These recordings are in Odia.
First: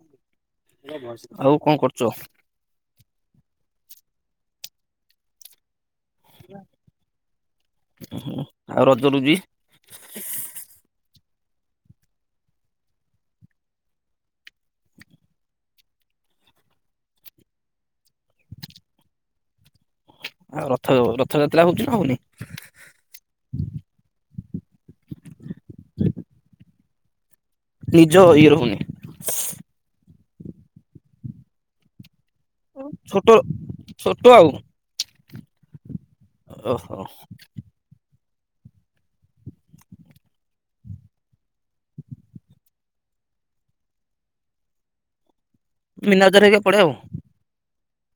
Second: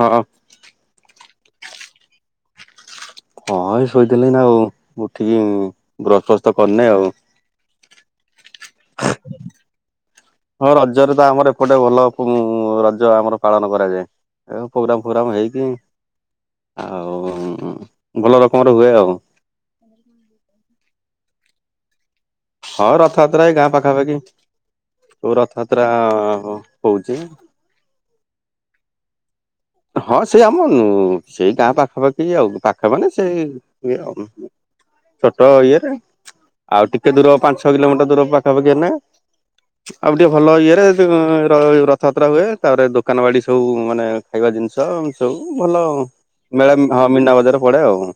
ହଁ ଆଉ କଣ କରୁଛ? ହଁ ଏଇ ଶୋଇଥିଲି ନା ଆଉ ଉଠିକି ବ୍ରସ୍ ଫ୍ରସ୍ ତ କରିନି ଆଉ ଓ ହ ଆଉ ରଜ ରୁଜି? ହଁ ରଜରେ ତ ଆମର ଏପଟେ ଭଲ ରଜ ଆମର ପାଳନ କରାଯାଏ। ଆ ପ୍ରୋଗ୍ରାମ ଫୋଗ୍ରାମ ହେଇକି ଆଉ ଭଲ ରକମର ହୁଏ ଆଉ। ଆଉ ରଥ ରଥଯାତ୍ରା ହଉଛି ନା ହଉନି? ହଁ ରଥଯାତ୍ରା ଏଇ ଗାଁ ପାଖାପାଖି ସୋଉ ରଥଯାତ୍ରା ହଉଛି। ନିଜ ଇଏ ରହୁନି। ହଁ ସେ ଆମନ ସେଇ ଗାଁ ପାଖାପାଖି ଆଉ ପାଖ ମାନେ ସେ ଛୋଟ ଇଏ ଆ ଛୋଟ ଆଉ ଛୋଟ ଇଏରେ ଆଉ ଓହୋ ଟିକେ ଦୂର ପାଞ୍ଚ ଛଅ କିଲୋମିଟର ଦୂର ପାଖାପାଖି ନା ଆଉ ଟିକେ ଭଲ ଇଏରେ ରଥଯାତ୍ରା ହୁଏ ତାପରେ ଦୋକାନ ବାଡି ସବୁ ମାନେ ଖାଇବା ଜିନିଷ ସବୁ ଭଲ ଆଉ ମୀନା ବଜାର ହେରିକା ପଡେ ମେଳା ଆଉ ହଁ ମନା ବଜାର ପଡେ ଆଉ।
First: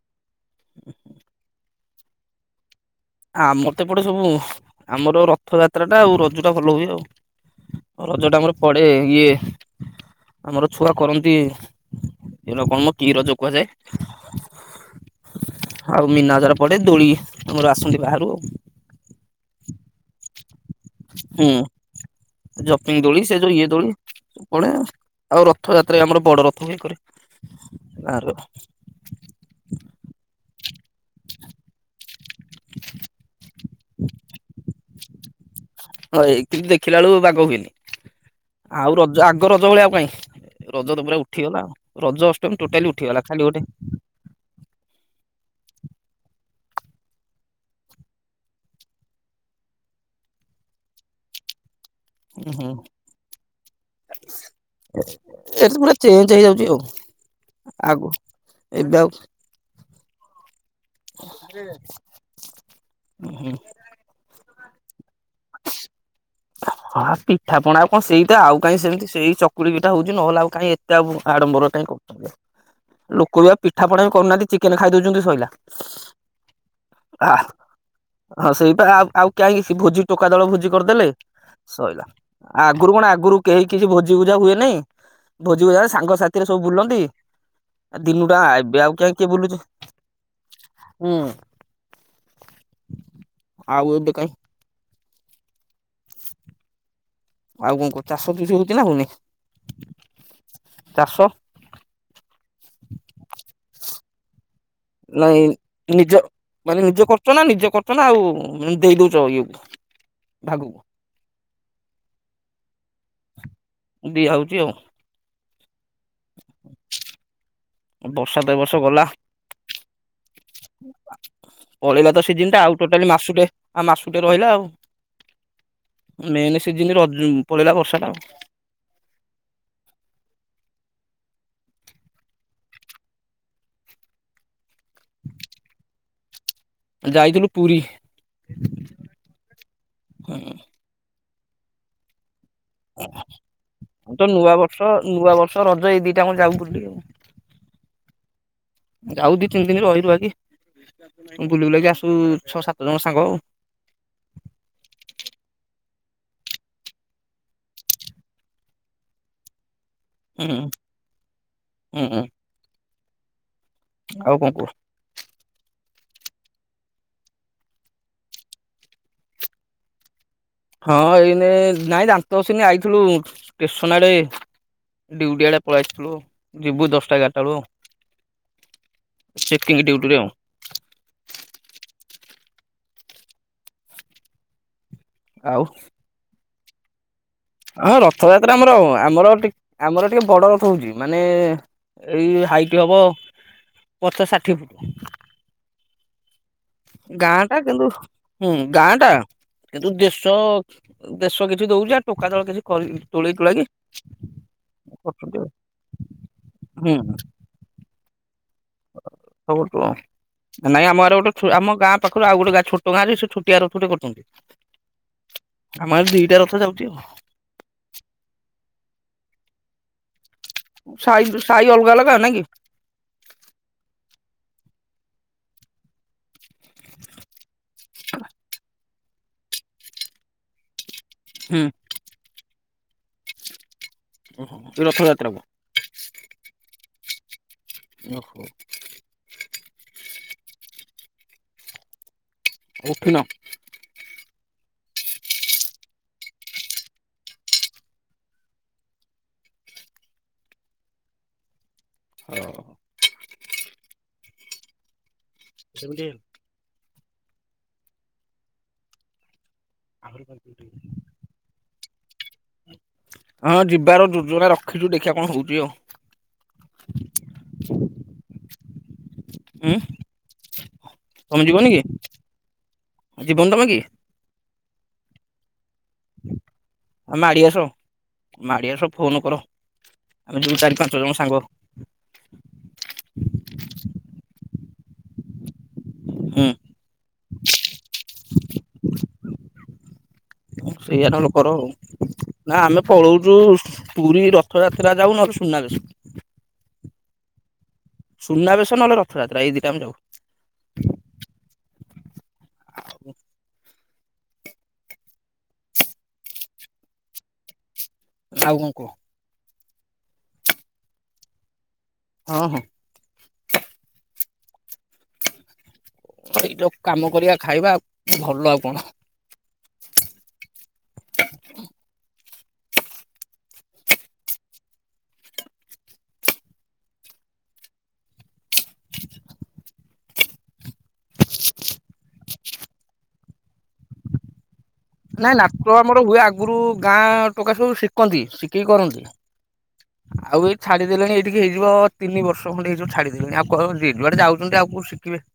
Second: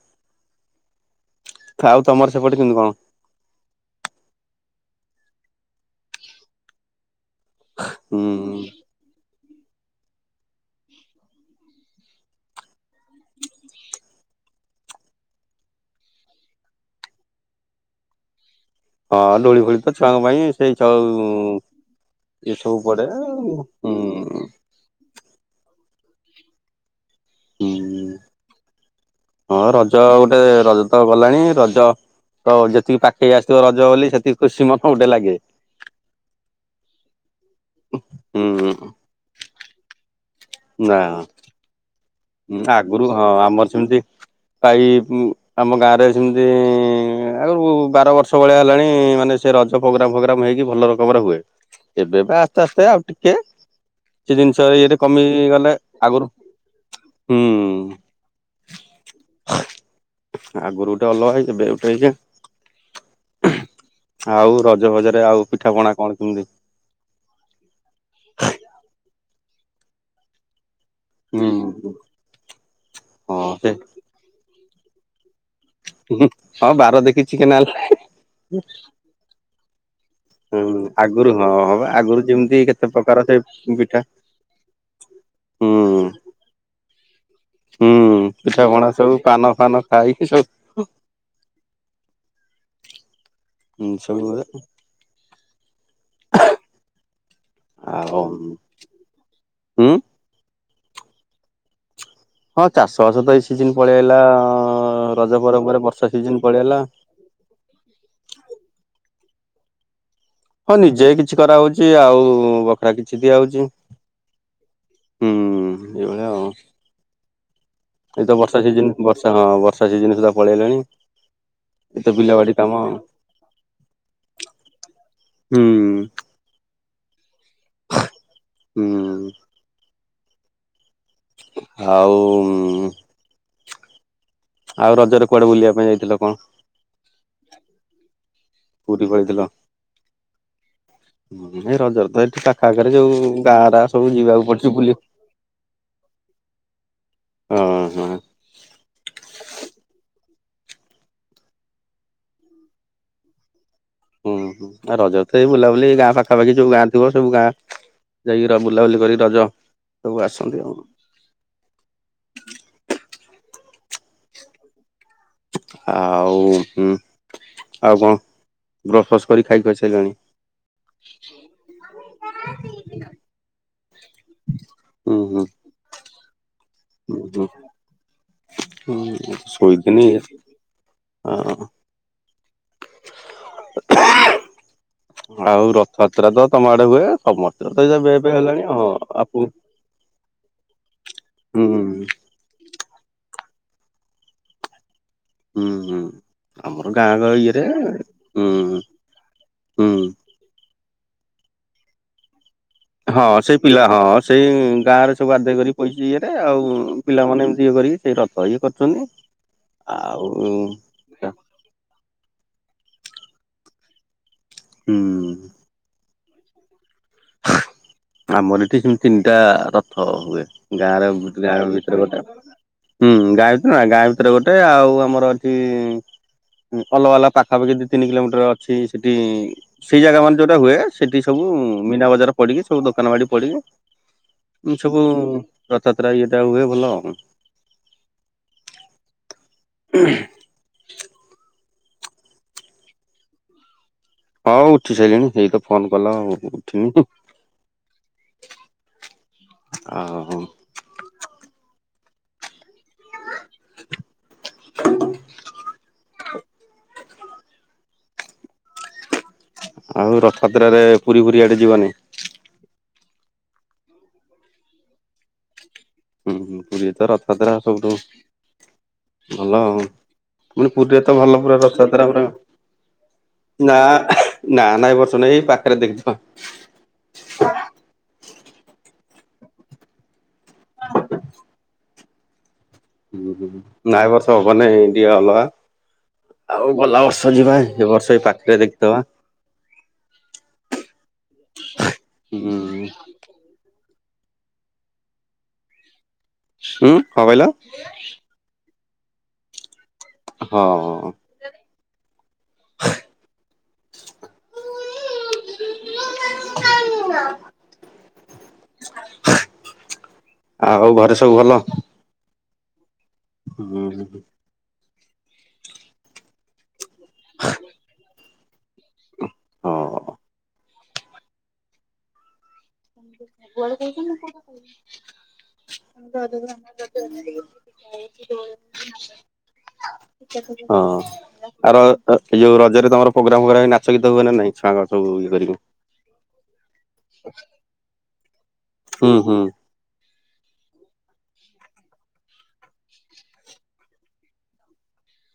[inaudible] ଆଉ ତମର ସେପଟେଛନ୍ତି କଣ? ଆମର ତ ଏପଟେ ସବୁ ଆମର ରଥଯାତ୍ରା ଟା ଆଉ ରଜ ଟା ଭଲ ହୁଏ ଆଉ। ହୁଁ ରଜ ଟା ଆମର ପଡେ ଇଏ ଆମର ଛୁଆ କରନ୍ତି ଏ କଣ ମ କି ରଜ କୁହାଯାଏ? ଆଉ ମନା ଜରା ପଡେ ଦୋଳି ତମର ଆସନ୍ତି ବାହାରୁ ଆଉ ହଁ ଡୋଳି ଫୋଳି ତ ଛୁଆଙ୍କ ପାଇଁ ସେଇ ହୁଁ ଏ ସବୁ ଜପିଙ୍ଗ ପରେଡେ ଦୋଳି ସେ ଯୋଉ ଇଏ ଦୋଳି ହଁ ପଡେ ଆଉ ରଥଯାତ୍ରା ଆମର ବଡ ରଥ ହେଇକରେ ହୁଁ ଆ ହଁ ରଜ ଗୋଟେ ରଜ ତ ଗଲାଣି ରଜ ତ ଯେତିକି ପାଖେଇ ଆସଥିବ ରଜ ବୋଲି ସେତିକି ଖୁସି ମନ ଗୋଟେ ଲାଗେ। ହଁ ଏତି ଦେଖିଲା ବେଳୁ ବାଘ ହୁଏନି। ହୁଁ ହୁଁ। ଆଉ ରଜ ଆଗ ରଜ ଭଳିଆ ପାଇଁ ରଜ ତ ପୁରା ଉଠିଗଲା ରଜ ଅଷ୍ଟମୀ ହଁ ଟୋଟାଲି ଆଗରୁ ଉଠିଗଲା ହଁ ଖାଲି ଗୋଟେ ଆମର ସେମିତି ପାଇଈ ଆମ ଗାଁରେ ସେମିତି ଆଗରୁ ବାର ବର୍ଷ ଭଳିଆ ହେଲାଣି ମାନେ ସେ ରଜ ଫୋଗ୍ରାମ ଫୋଗ୍ରାମ ହେଇକି ଭଲ ରକମରେ ହୁଏ। ଏବେ ବା ଆସ୍ତେ ହୁଁ ଆସ୍ତେ ଆଉ ଟିକେ କିଛି ଜିନିଷ ଇଏରେ କମି ଗଲେ ଏଠି ପୁରା ଆଗରୁ ଚେଞ୍ଜ ହେଇଯାଉଛି ଆଉ ହୁଁ ଆଗ ଏବେ ଆଉ [unintelligible] ହୁଁ ଆଉ ରଜ ଭଜରେ ଆଉ ପିଠା ପଣା କଣ କେମିତି? ହଁ ପିଠା ପଣା ଆଉ କଣ ସେଇଟା ଆଉ କାଇହିଁ ସେମିତି ସେଇ ଚକୁଳି ପିଠା ହଉଛି ନହେଲେ ଆଉ କାଇଁ ହୁଁ ଆଡ଼ମ୍ବର ପାଇଁ କରୁଛନ୍ତି। ଲୋକ ହଁ ବି ଆଉ ସେ ପିଠାପଣା ବି କରୁନାହାନ୍ତି ଚିକେନ ଖାଇଦଉଛନ୍ତି ସଇଲା। ହଁ ବାର ଦେଖିକି ଆ ଚିକେନ୍ ଆଣିଲେ ହଁ ସେଇପା ଆଉ ଆଉ କାହିଁକି ସେ ଭୋଜି ଟୋକା ଦଳ ଭୋଜି କରିଦେଲେ ଆଗରୁ ହଁ ସଇଲା, ଆଗରୁ ଯେମିତି କେତେ ଆଗରୁ କଣ ପ୍ରକାର ସେ ଆଗରୁ କେହି କିଛି ପିଠା ଭୋଜି ଭୁଜା ହୁଏନାହିଁ ଭୋଜି ହୁଁ ଭଜାର ସାଙ୍ଗ ସାଥିରେ ସବୁ ବୁଲନ୍ତି ହୁଁ ଦିନୁଟା ପିଠା ଏବେ ପଣା ଆଉ କିଏ ସବୁ କାଇଁ ପାନ ବୁଲୁଛି। ଫାନ ଖାଇକି ହୁଁ। ଆଉ ହଁ ଏବେ କାଇଁ ସବୁବଳେ, ଓହୋ ଆଉ କଣ କୁହ? ଚାଷ ଚସି ହଉଛି ନା ହଉନି? ହୁଁ ଚାଷ ହଁ ଚାଷ ବାସ ତ ଏଇ ସିଜନ ପଳେଇ ଆଇଲା ରଜ ପରପରେ ବର୍ଷା ସିଜନ ପଳେଇ ଅଇଲା କରଛ ନା ନିଜେ କରୁଛ ନା ଆଉ ଦେଇ ଦଉଛ ଇଏ କୁ? ହଁ ନିଜେ କିଛି କରାହଉଛି ଆଉ ବଖରା କିଛି ଦିଆହଉଛି। ଦିଆହଉଛି ଆଉ, ହୁଁ ଏଭଳିଆ ଆଉ, ଏଇତ ତ ଏ ବର୍ଷା ବର୍ଷ ସିଜିନ୍ ଗଲା ବର୍ଷା ହଁ- ହଁ ବର୍ଷା ସିଜିନ୍ ପଳେଇ ଆଇଲାଣି, ପଳେଇଲା ତ ସିଜିନ୍ ଟା ଆଉ ଟୋଟାଲି ମାସୁଟେ ଆଉ ମାସୁଟେ ରହିଲା। ହୁଁ। ମେନ୍ ସିଜିନ ରଜ ପଳେଇଲା ବର୍ଷାଟା ଆଉ, ହୁଁ। ଆଉ ଆଉ ରଜରେ କୁଆଡେ ବୁଲିବା ପାଇଁ ଯାଇଥିଲ କଣ? ଯାଇଥିଲୁ ପୁରୀ। ପୁରୀ ପଳେଇଥିଲ? ରଜ ତ ଏକା ଆଗରେ ଯୋଉ ଗାଁଗୁଡା ସବୁ ତ ଯିବାକୁ ନୂଆ ପଡୁଛି ବର୍ଷ ବୁଲି, ନୂଆ ବର୍ଷ ରଜ ଏଇ ଦିଟା ଆମେ ଯାଉ ବୁଲି ଆଉ ଓଁ ହଁ। ଆଉ ଦି ତିନି ଦିନ ରହିଲୁ ଆଜି। ବୁଲି ବୁଲାକି ଆସୁ ଛଅ ସାତ ଜଣ ସାଙ୍ଗ ଆଉ, ହୁଁ ହୁଁ, ରଜରେ ତ ଏଇ ବୁଲାବୁଲି ଗାଁ ପାଖାପାଖି ଯୋଉ ଗାଁ ଥିବ ସବୁ ଗାଁ ଯାଇକି ବୁଲାବୁଲି କରି ରଜ ସବୁ ହୁଁ ଆସନ୍ତି ଆଉ -ହୁଁ-ହୁଁ ହୁଁ ଆଉ କଣ କହ? ଆଉ ହୁଁ। ଆଉ କଣ ବ୍ରସ ଫ୍ରସ କରି ଖାଇଖୁଆ ସାରିଲଣି? ହଁ ଏଇନେ ନାଇଁ ଦାନ୍ତ ଘଷିନି ଆଇଥିଲୁ ଷ୍ଟେସନ ଆଡେ ହୁଁ ହୁଁ ଡ୍ୟୁଟି ଆଡେ। କୁଆଡେ ଯାଇଥିଲୁ? ହୁଁ ହୁଁ ହୁଁ ଚେକିଂ ଶୁଇଥିନି ଡ୍ୟୁଟିରେ ଆଉ। ହଁ। ଆଉ ରଥଯାତ୍ରା ତ ତମ ଆଡେ ହୁଏ ସମସ୍ତେ ତ ହଁ ଏବେ ଏବେ ରଥଯାତ୍ରା ହେଲାଣି ଆମର ହଁ ଆମର ଆପୁ ଟିକେ ଆମର ଟିକେ ବଡ ରଥ ହଉଛି ମାନେ ହୁଁ ହୁଁ ଏଇ ହାଇଟ ହବ ପଚାଶ ଷାଠିଏ ଫୁଟ। ହୁଁ ଆମର ଗ ଗାଁ ଟା ଇଏରେ କିନ୍ତୁ ହୁଁ ଗାଁ ଟା କିନ୍ତୁ ହୁଁ ଦେଶ ଦେଶ କିଛି ଦଉଛି ଆ ଟୋକା ଦଳ କିଛି କରି ହଁ ତୋଳେଇ ସେଇ ତୁଳାକି ପିଲା ହଁ ସେଇ ଗାଁ ରେ ସବୁ କରୁଛନ୍ତି ଆଉ ଆଦାୟ କରି ପଇସା ଇଏରେ ଆଉ ପିଲାମାନେ ଏମିତି ଇଏ କରି ଏଇ ରଥ ଏଇ କରି ଖବର କୁହ ନାଇଁ ଆମର ଗୋଟେ ଆମ ଗାଁ ପାଖରୁ ଆଉ ଗୋଟେ ଗାଁ ଛୋଟ ଗାଁରେ ସେ ଛୋଟିଆ ରଥଟେ କରୁଛନ୍ତି। ହୁଁ। ଆମର ଦିଟା ରଥ ଯାଉଛି ଆମର ଏଠି ସେମିତି ତିନିଟା ରଥ ହୁଏ ଗାଁ ର ସାଇ ଗାଁ ସାଇ ଅଲଗା ଭିତରେ ଅଲଗା ଗୋଟେ ନା କି ହୁଁ ଗାଁ ଭିତରେ ନା ଗାଁ ଭିତରେ ଗୋଟେ ଆଉ ଆମର ଏଠି ଭଲ ବାଲା ପାଖାପାଖି ଦି ତିନି କିଲୋମିଟର ଅଛି ସେଠି ସେଇ ଜାଗା ମାନେ ଯୋଉଟା ହୁଏ ସେଠି ସବୁ ମୀନା ବଜାର ପଡିକି ସବୁ ଦୋକାନ ବାଡି ପଡିକି ହୁଁ ସବୁ ରଥଯାତ୍ରାକୁ ରଥଯାତ୍ରା ଇଏଟା ହୁଏ ଭଲ ଆଉ [inaudible] ଉହୁଁ ଉଠିନ ହଉ ଉଠି ସାରିଲିଣି ହେଇ ତ ଫୋନ କଲ ଆଉ ଉଠିନି ଆଉ ହଉ ସେମତି [inaudible] ଆଉ ଆହୁରି ପାଞ୍ଚ ରଥଯାତ୍ରରେ ପୁରୀ ଫୁରୀ ଆଡେ ଯିବନି? ହଁ ଯିବାର ଯୋଜନା ରଖିଛୁ ଦେଖିବା କଣ ହଉଛି ଆଉ ହୁଁ ହୁଁ ପୁରଏ ତ ରଥାତ୍ରା ସବୁଠୁ ଭଲ ଆଉ ଉଁ ମାନେ ପୁରୀରେ ତ ଭଲ ପୁରା ରଥଯାତ୍ରା ପୁରା ଆ ଜୀବନନ୍ଦମା ନା କି ନା ନାଇଁ ବର୍ଛନ ଏଇ ପାଖରେ ଦେଖିଦ ଆ ମାଡିଆସ ମାଡିଆସ ଫୋନ କର ଆମେ ଦୋଉ ଚାରି ପାଞ୍ଚ ଜଣ ସାଙ୍ଗ ହୁଁ ହୁଁ ନାଇଁ ବଷବନ ଏଇ ଦିଆ ହଲ ହୁଁ ଆଉ ଗଲା ବର୍ଷ ଯିବା ଏ ବର୍ଷ ଏ ପାଖରେ ଦେଖିଦବା ସେଇଆାର ଲୋକର ଆଉ ହୁଁ ନା ଆମେ ପଳଉଛୁ ପୁରୀ ରଥଯାତ୍ରା ଯାଉନଲେ ସୁନାବେେଶ ହୁଁ ହଁ କହିଲ ସୁନାବେେଶ ନେଲେ ରଥଯାତା ଏ ଦିଟାେ ଯାଉ ହଁ ଆଉ ନ ନା ଆଉ କଣ କହ ଆଉ ଘରେ ସବୁ ଭଲ ହଁ ହଁ ହୁଁ ହୁଁ ହୁଁ ଏଇଟୋ କାମ କରିବା ଖାଇବା ଭଲ ଆଉ କଣ ହଁ [inaudible] ୁଆଡ କହିଛି ନ କ କ ା ହ ଆର ଯୋଉ ରଜରେ ତମର ପ୍ରୋଗ୍ରାମ ଫୋଗ୍ରାମ ନାଚ ଗୀତ ହୁଏନାଇଁଛଆଁ କ ନାଇଁ ନାଟ ଆମର ହୁଏ ଆଗରୁ ଗାଁ ଟକାା ସବୁ ଶିଖନ୍ତି ଶିଖେଇକି କରନ୍ତି ହୁଁ ହୁଁ ଆଉ ଏଇ ଛାଡିଦେଲେଣି ଏଇଠିକି ହେଇଯିବ ତିନି ବର୍ଷ ଖଣ୍ଡେ ହେଇଯିବ ଛାଡିଦେଲେଣି ଆଉ କଣ ଯ ଯୁଆଡେ ଯାଉଛନ୍ତି ଆଉ ଶିଖିବେ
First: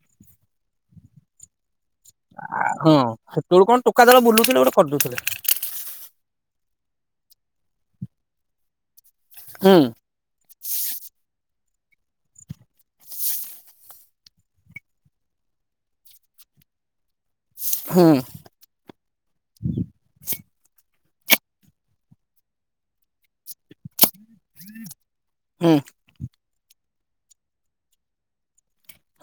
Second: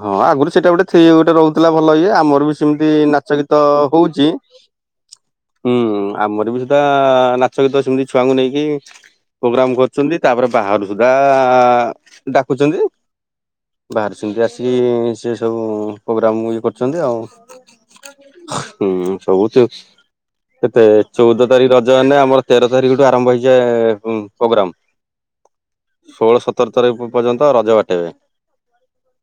ହଁ ଆଗରୁ ସେଇଟା ଗୋଟେ ଗୋଟେ ରହୁଥିଲା ଭଲ ଇଏ ଆମର ବି ସେମିତି ନାଚ ଗୀତ ହଉଛି କରିଦୁଥିଲେ ହୁଁ ଆମର ବି ସେଟା ନାଚ ଗୀତ ସେମିତି ଛୁଆଙ୍କୁ ନେଇକି ହୁଁ ପ୍ରୋଗ୍ରାମ କରୁଛନ୍ତି ତାପରେ ବାହାରୁ ସୁଧା ଡାକୁଛନ୍ତି ବାହାରୁ ସେମିତି ଆସିକି ସେ ସବୁ ପ୍ରୋଗ୍ରାମ ଇଏ କରୁଛନ୍ତି ଆଉ ହୁଁ ହୁଁ ସବୁଛି କେତେ ଚଉଦ ତାରିଖ ରଜ ହେନେ ଆମର ତେର ତାରିଖରୁ ଆରମ୍ଭ ହେଇଯାଏଁ ହୁଁ ପ୍ରୋଗ୍ରାମ ଷୋହଳ ସତର ତାରିଖ ପର୍ଯ୍ୟନ୍ତ ରଜ ବାଟେଇବେ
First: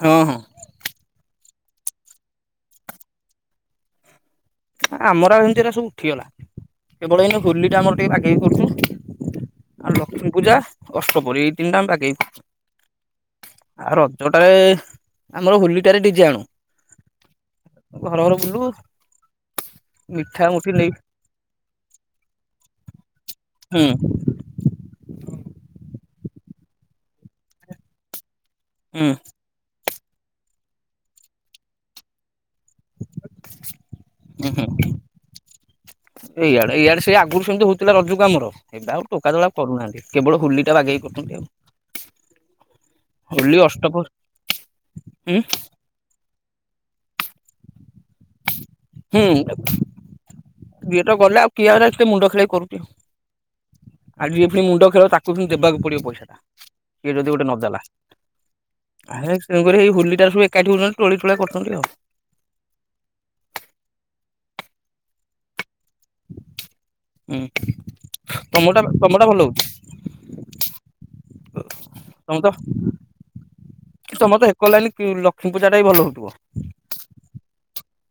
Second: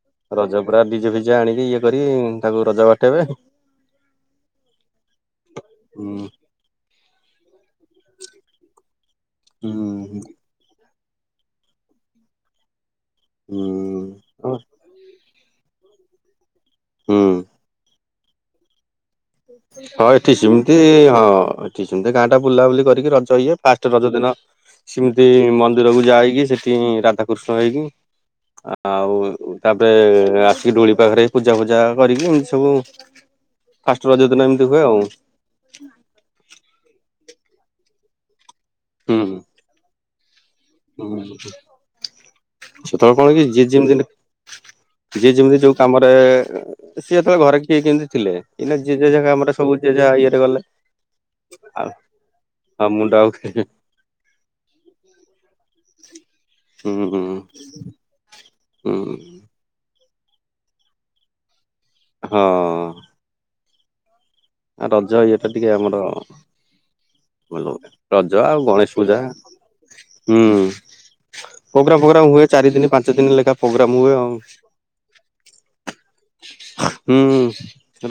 ହଁ ହଁ ରଜ ପୁରା ଡିଜେ ଫିଜା ଆଣିକି ଇଏ କର ତାକୁ ରଜ ବାଟେଇବେ। ଆମର ଏମତିରା ସବୁ ଉଠିଗଲା କେବଳ ଏଇ ହୋଲି ଟା ଆମର ଟିକେ ବାଗେଇ କରୁଚୁ। ଆଉ ହୁଁ ଲକ୍ଷ୍ମୀ ପୂଜା ଅଷ୍ଟପରୀ ଏଇ ତିନିଟା ବାଗେଇ ହୁଁ ଆର। ଜୋଟାରେ ଆମର ହୋଲିଟାରେ ଡିଜେ ଆଣୁ ହୁଁ। ଘର ଘର ବୁଲୁ। ହଁ ଏଠି ମିଠା ମୁଠି ସିମିତି ନେଇ ହଁ ଏଠି ସେମିତି ଗାଁ ଟା ବୁଲାବୁଲି କରିକି ରଜ ଇଏ। ହୁଁ କାଷ୍ଟ ରଜ ଦିନ ସେମିତି ମନ୍ଦିରକୁ ଯାଇକି ସେଠି ରାଧାକୃଷ୍ଣ ହେଇକି ହୁଁ ଆଉ ତାଧେ ଆସିକି ଡୋଳି ପାଖରେ ପୂଜା ଫୂଜା କରିକି ଏମିତି ସବୁ ଫାଷ୍ଟ ରଜ ଦିନ ହୁଁ ହୁଁ ଏମିତି ହୁଏ ଆଉ। ଏଇଆଡେ ଇଆଡେ ସେ ଆଗରୁ ସେମତି ହଉଥିଲା ରଜ କୁ ଆମର ଏବେ ଆଉ ହୁଁ ଟୋକା ଦୋଳ କରୁନାହାନ୍ତି କେବଳ ହୁଲି ଟା ବାଗେଇ ହୁଁ। କଚନ୍ତି ଆଉ। [unintelligible] କଣ କି ହୋଲି ଯେଏ ଯେମିତି ଏନେ ଅଷ୍ଟପହରି ଯେଏ ହୁଁ ଯେମିତି ଯୋଉ କାମରେ ସିଏ ଏତେଏଳେ ଘରେ କିଏ କେମତି ଥିଲେ।। ଇନା ଜେ ଜେଝା କାମରେ ସବୁ ଜେ ଯା ଇଏରେ ଗଲେ। ଦିଏତ ଗଲେ ଆଉ କିଆରାତେ ମୁଣ୍ଡ ଖେଳେଇକି କରୁଚି। ଆଉ ମୁଣ୍ଡ ଆଉ ଆଉ ଯିଏଫି ମୁଣ୍ଡ ଖେଳ ତାକୁ ବି ଦେବାକୁ ପଡିବ ପଇସା। ହୁଁ କିଏ ହୁଁ ଯଦି ଗୋଟେ ନଦେଲା ହଁ। ହେ ତେଣୁକରି ଏଇ ହୋଲିଟାରେ ସବୁ ଏକାଠିଉଛନ୍ତି ତୋଳି ତୋଳା କରୁଚନ୍ତି ଆଉ। ହଁ। ଆ ରଜ ଇଏଟା ଟିକେ ଆମର ହୁଁ ଭଲ ହୁଏ ରଜ ଆଉ ତମଟା ଗଣେଶ ପୂଜା ତମଟା ଭଲ ହଉଛି ହୁଁ। ପୋଗ୍ରା ଫୋଗ୍ରା ହୁଏ ଚାରି ଦିନି ପାଞ୍ଚ ଦିନି ଲେଖା ପ୍ରୋଗ୍ରାମ ହୁଏ। ଆଉ ତମର ତ ହେକଡ ଲାଇନ୍ କି ଲ କ୍ଷ୍ମି ପୂଜାଟା ବି ଭଲ ହଉଥିବ। ହୁଁ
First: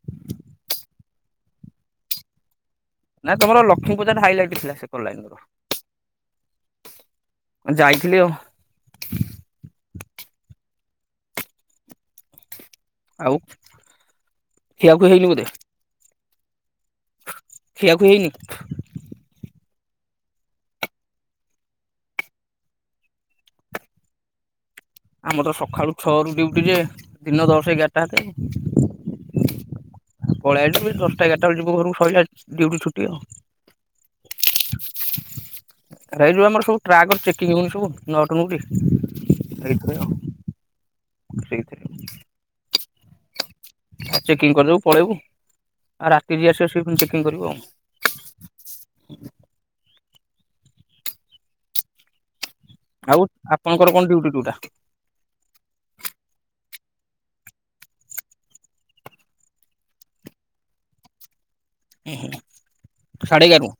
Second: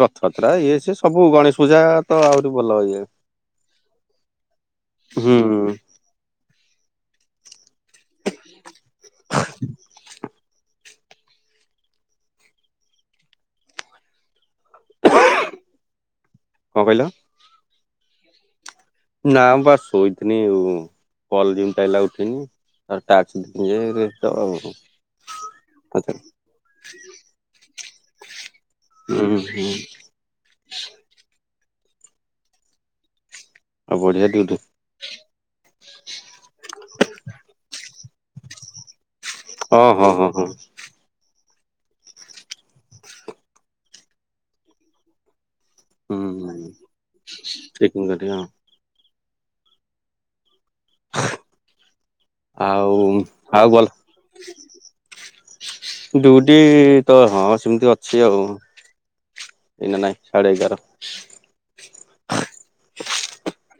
ରଥଆତ୍ରା ଇଏ ସେ ସବୁ ଗଣେଶ ପୂଜା ତ ଆହୁରି ଭଲ ଇଏ। ନା ତମର ଲକ୍ଷ୍ମୀ ପୂଜା ଟା ହାଇଲାଇଟ ଥିଲା ସେକଡ ହୁଁ ଲାଇନରେ। କଣ ଯାଇଥିଲି ଆଉ। ଆଉ ଖିଆ ଖୁଈ ହେଇନି ବୋଧେ। ଙ୍କ କଇଲ। ଖିଆ ଖୁଇ ହେଇନି। ନା ମୁଁ ବା ଶୋଇଥିନି ଉ କଲ ଜିମତିି ଆଇଲା ଉଠିନି ତାରେ ଆ ଟଚ [unintelligible] ଆମର ସଖାଳୁ ଛଅ ରୁ ଡିଉଟି ଯେ ଦିନ ଦଶ ଏଗାରଟା ହାତେ। ହୁଁ ହୁଁ। ପଳେଇ ଆଇଲୁ ଏ ଦଶଟା ଏଗାରାଏଳେ ଯିବୁ ଘରକୁ ଶଇଲା ଡିଉଟି ଛୁଟି ଆଉ। ଆ ବଢିଆ ଡିଉଟି। ରେ ରୁ ଆମର ସବୁ ଟ୍ରାକ ଚେକିଂ ହଉନି ସବୁ ନଟ ନୁଟି ହେଇଥିରେ ଆଉ। ଓଁ ହୋ। ସେଇଥିରେ। ଆ ଚେକିଂ କରଦବୁ ପଳେଇବୁ ଆ ରାତି ଯିଏ ଆସିବ ସିଇ ଫୁଣି ଚେକିଂ କରିବ ଆଉ। ହୁଁ ବଢ଼ିଆ ଆଉ। ଆଉ ଆଉ ଆପଣଙ୍କର ଗଲା କଣ ଡ୍ୟୁଟି ଡ୍ୟୁଟା ଡିଉଟି ତ ହଁ ସେମିତି ଅଛି ଆଉ। ଏନା ନାଇଁ ସାଢ଼େ ଏଗାର। ଉଁ ହୁଁ ସାଢ଼େ ଏଗାରୁ।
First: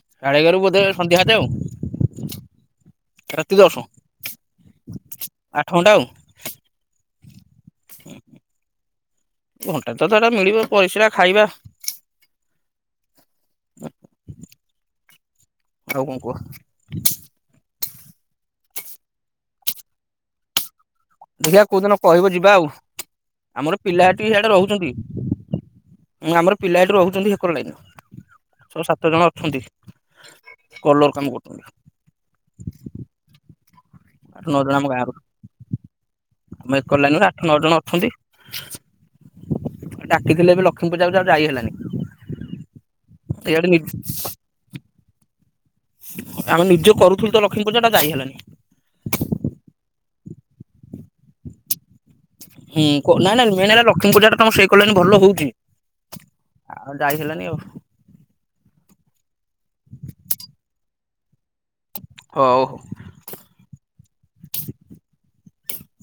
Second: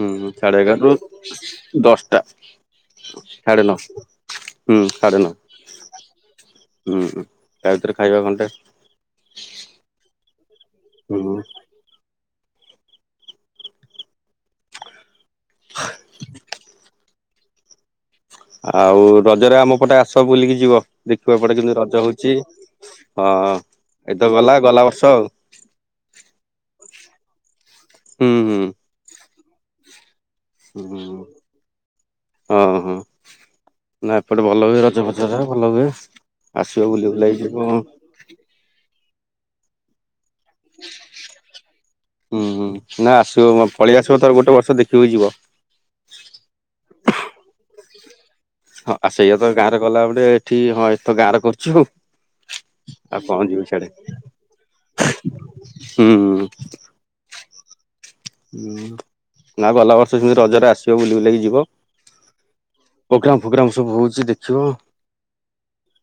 ହୁଁ ସାଢେ ଏଗାର ରୁ ଦଶଟା। ରାତି ସଢେ ନ ଦଶ। ହୁଁ ସଢ଼େ ନ। ଆଠ ଘଣ୍ଟା ଆଉ ହୁଁ ତା ଭିତରେ ଖାଇବା ଘଣ୍ଟେ। ଘଣ୍ଟା ତ ଏଟା ମିଳିବ ପରିସ୍ରା ହୁଁ ଖାଇବା। ଆଉ କଣ କୁହ। ଆଉ ରଜରେ ଆମ ପଟେ ଆସ ବୁଲିକି ଯିବ। ଦେଖିବ ଏପଟେ ଦେଖିବା କେମତି କୋଉଦିନ ରଜ କହିବ ହଉଚି ଯିବା ଆଉ। ହଁ ଆମର ପିଲା ଏଠି ଏତ ସିଆଡେ ଗଲା ଗଲା ରହୁଛନ୍ତି ବର୍ଷ ଆଉ। ଆମର ପିଲା ଏଠି ରହୁଛନ୍ତି ହେକର ଲାଇନ। ହୁଁ ହୁଁ। ଛ ସାତ ଜଣ ଅଛନ୍ତି। କଲର କାମ କରୁଛନ୍ତି। ହଁ ହଁ ହଁ। ନା ଆଠ ଏପଟେ ନଅ ଭଲ ଜଣ ହୁଏ ଆମ ରଜ ଗାଁରୁ ଫଜରା ଭଲ ହୁଏ ଆମ ଆସିବ ଏକର ବୁଲି ଲାଇନରୁ ଆଠ ବୁଲାକି ନଅ ଯିବ। ଜଣ ଅଛନ୍ତି ଡାକିଥିଲେ ଏବେ ଲକ୍ଷ୍ମୀ ପୁଜା କୁ ଯେ ଆଉ ଯାଇ ହେଲାନି। ହୁଁ ହୁଁ ନା ଆସିବ ମ ଇଆଡେ ନି ପଳେଇ ଆସିବ ଗୋଟେ ଥ ଗୋଟେ ବର୍ଷ ଦେଖିକି ଯିବ। ଆମେ ନିଜେ କରୁଥିଲୁ ତ ଲକ୍ଷ୍ମୀ ପୁଜା ଟା ଯାଇ ହେଲାନି। ହଁ ଆ ସେଇଆ ତ ଗାଁରେ କଲା ଗଟେ ଏଠି ହଁ ଏଟିତ ଗାଁରେ କରୁଚୁ ଆଉ। ହୁଁ କୋ ନାଇଁ କଣ ନାଇଁ ଯିବୁ ମେନ୍ ହେଲା ସିଆଡେ ଲକ୍ଷ୍ମୀ ପୂଜା ଟା ତମର ସେଇ [unintelligible] ଭଲ ହୋଉଛି। ହୁଁ। ଆଉ ଯାଇ ହେଲାନି ଆଉ। ହୁଁ ନା ଗଲା ବର୍ଷ ସେମିତି ରଜରେ ଆସିବ ବୁଲି ବୁଲିକି ଯିବ। ହୋଉ ହୋ ପୋଗ୍ରାମ ଫୋଗ୍ରାମ ସବୁ ହୋଉଛି ଦେଖିବ।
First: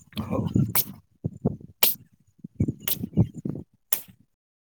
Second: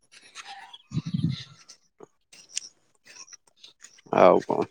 ହୋଉ। ଆଉ କଁ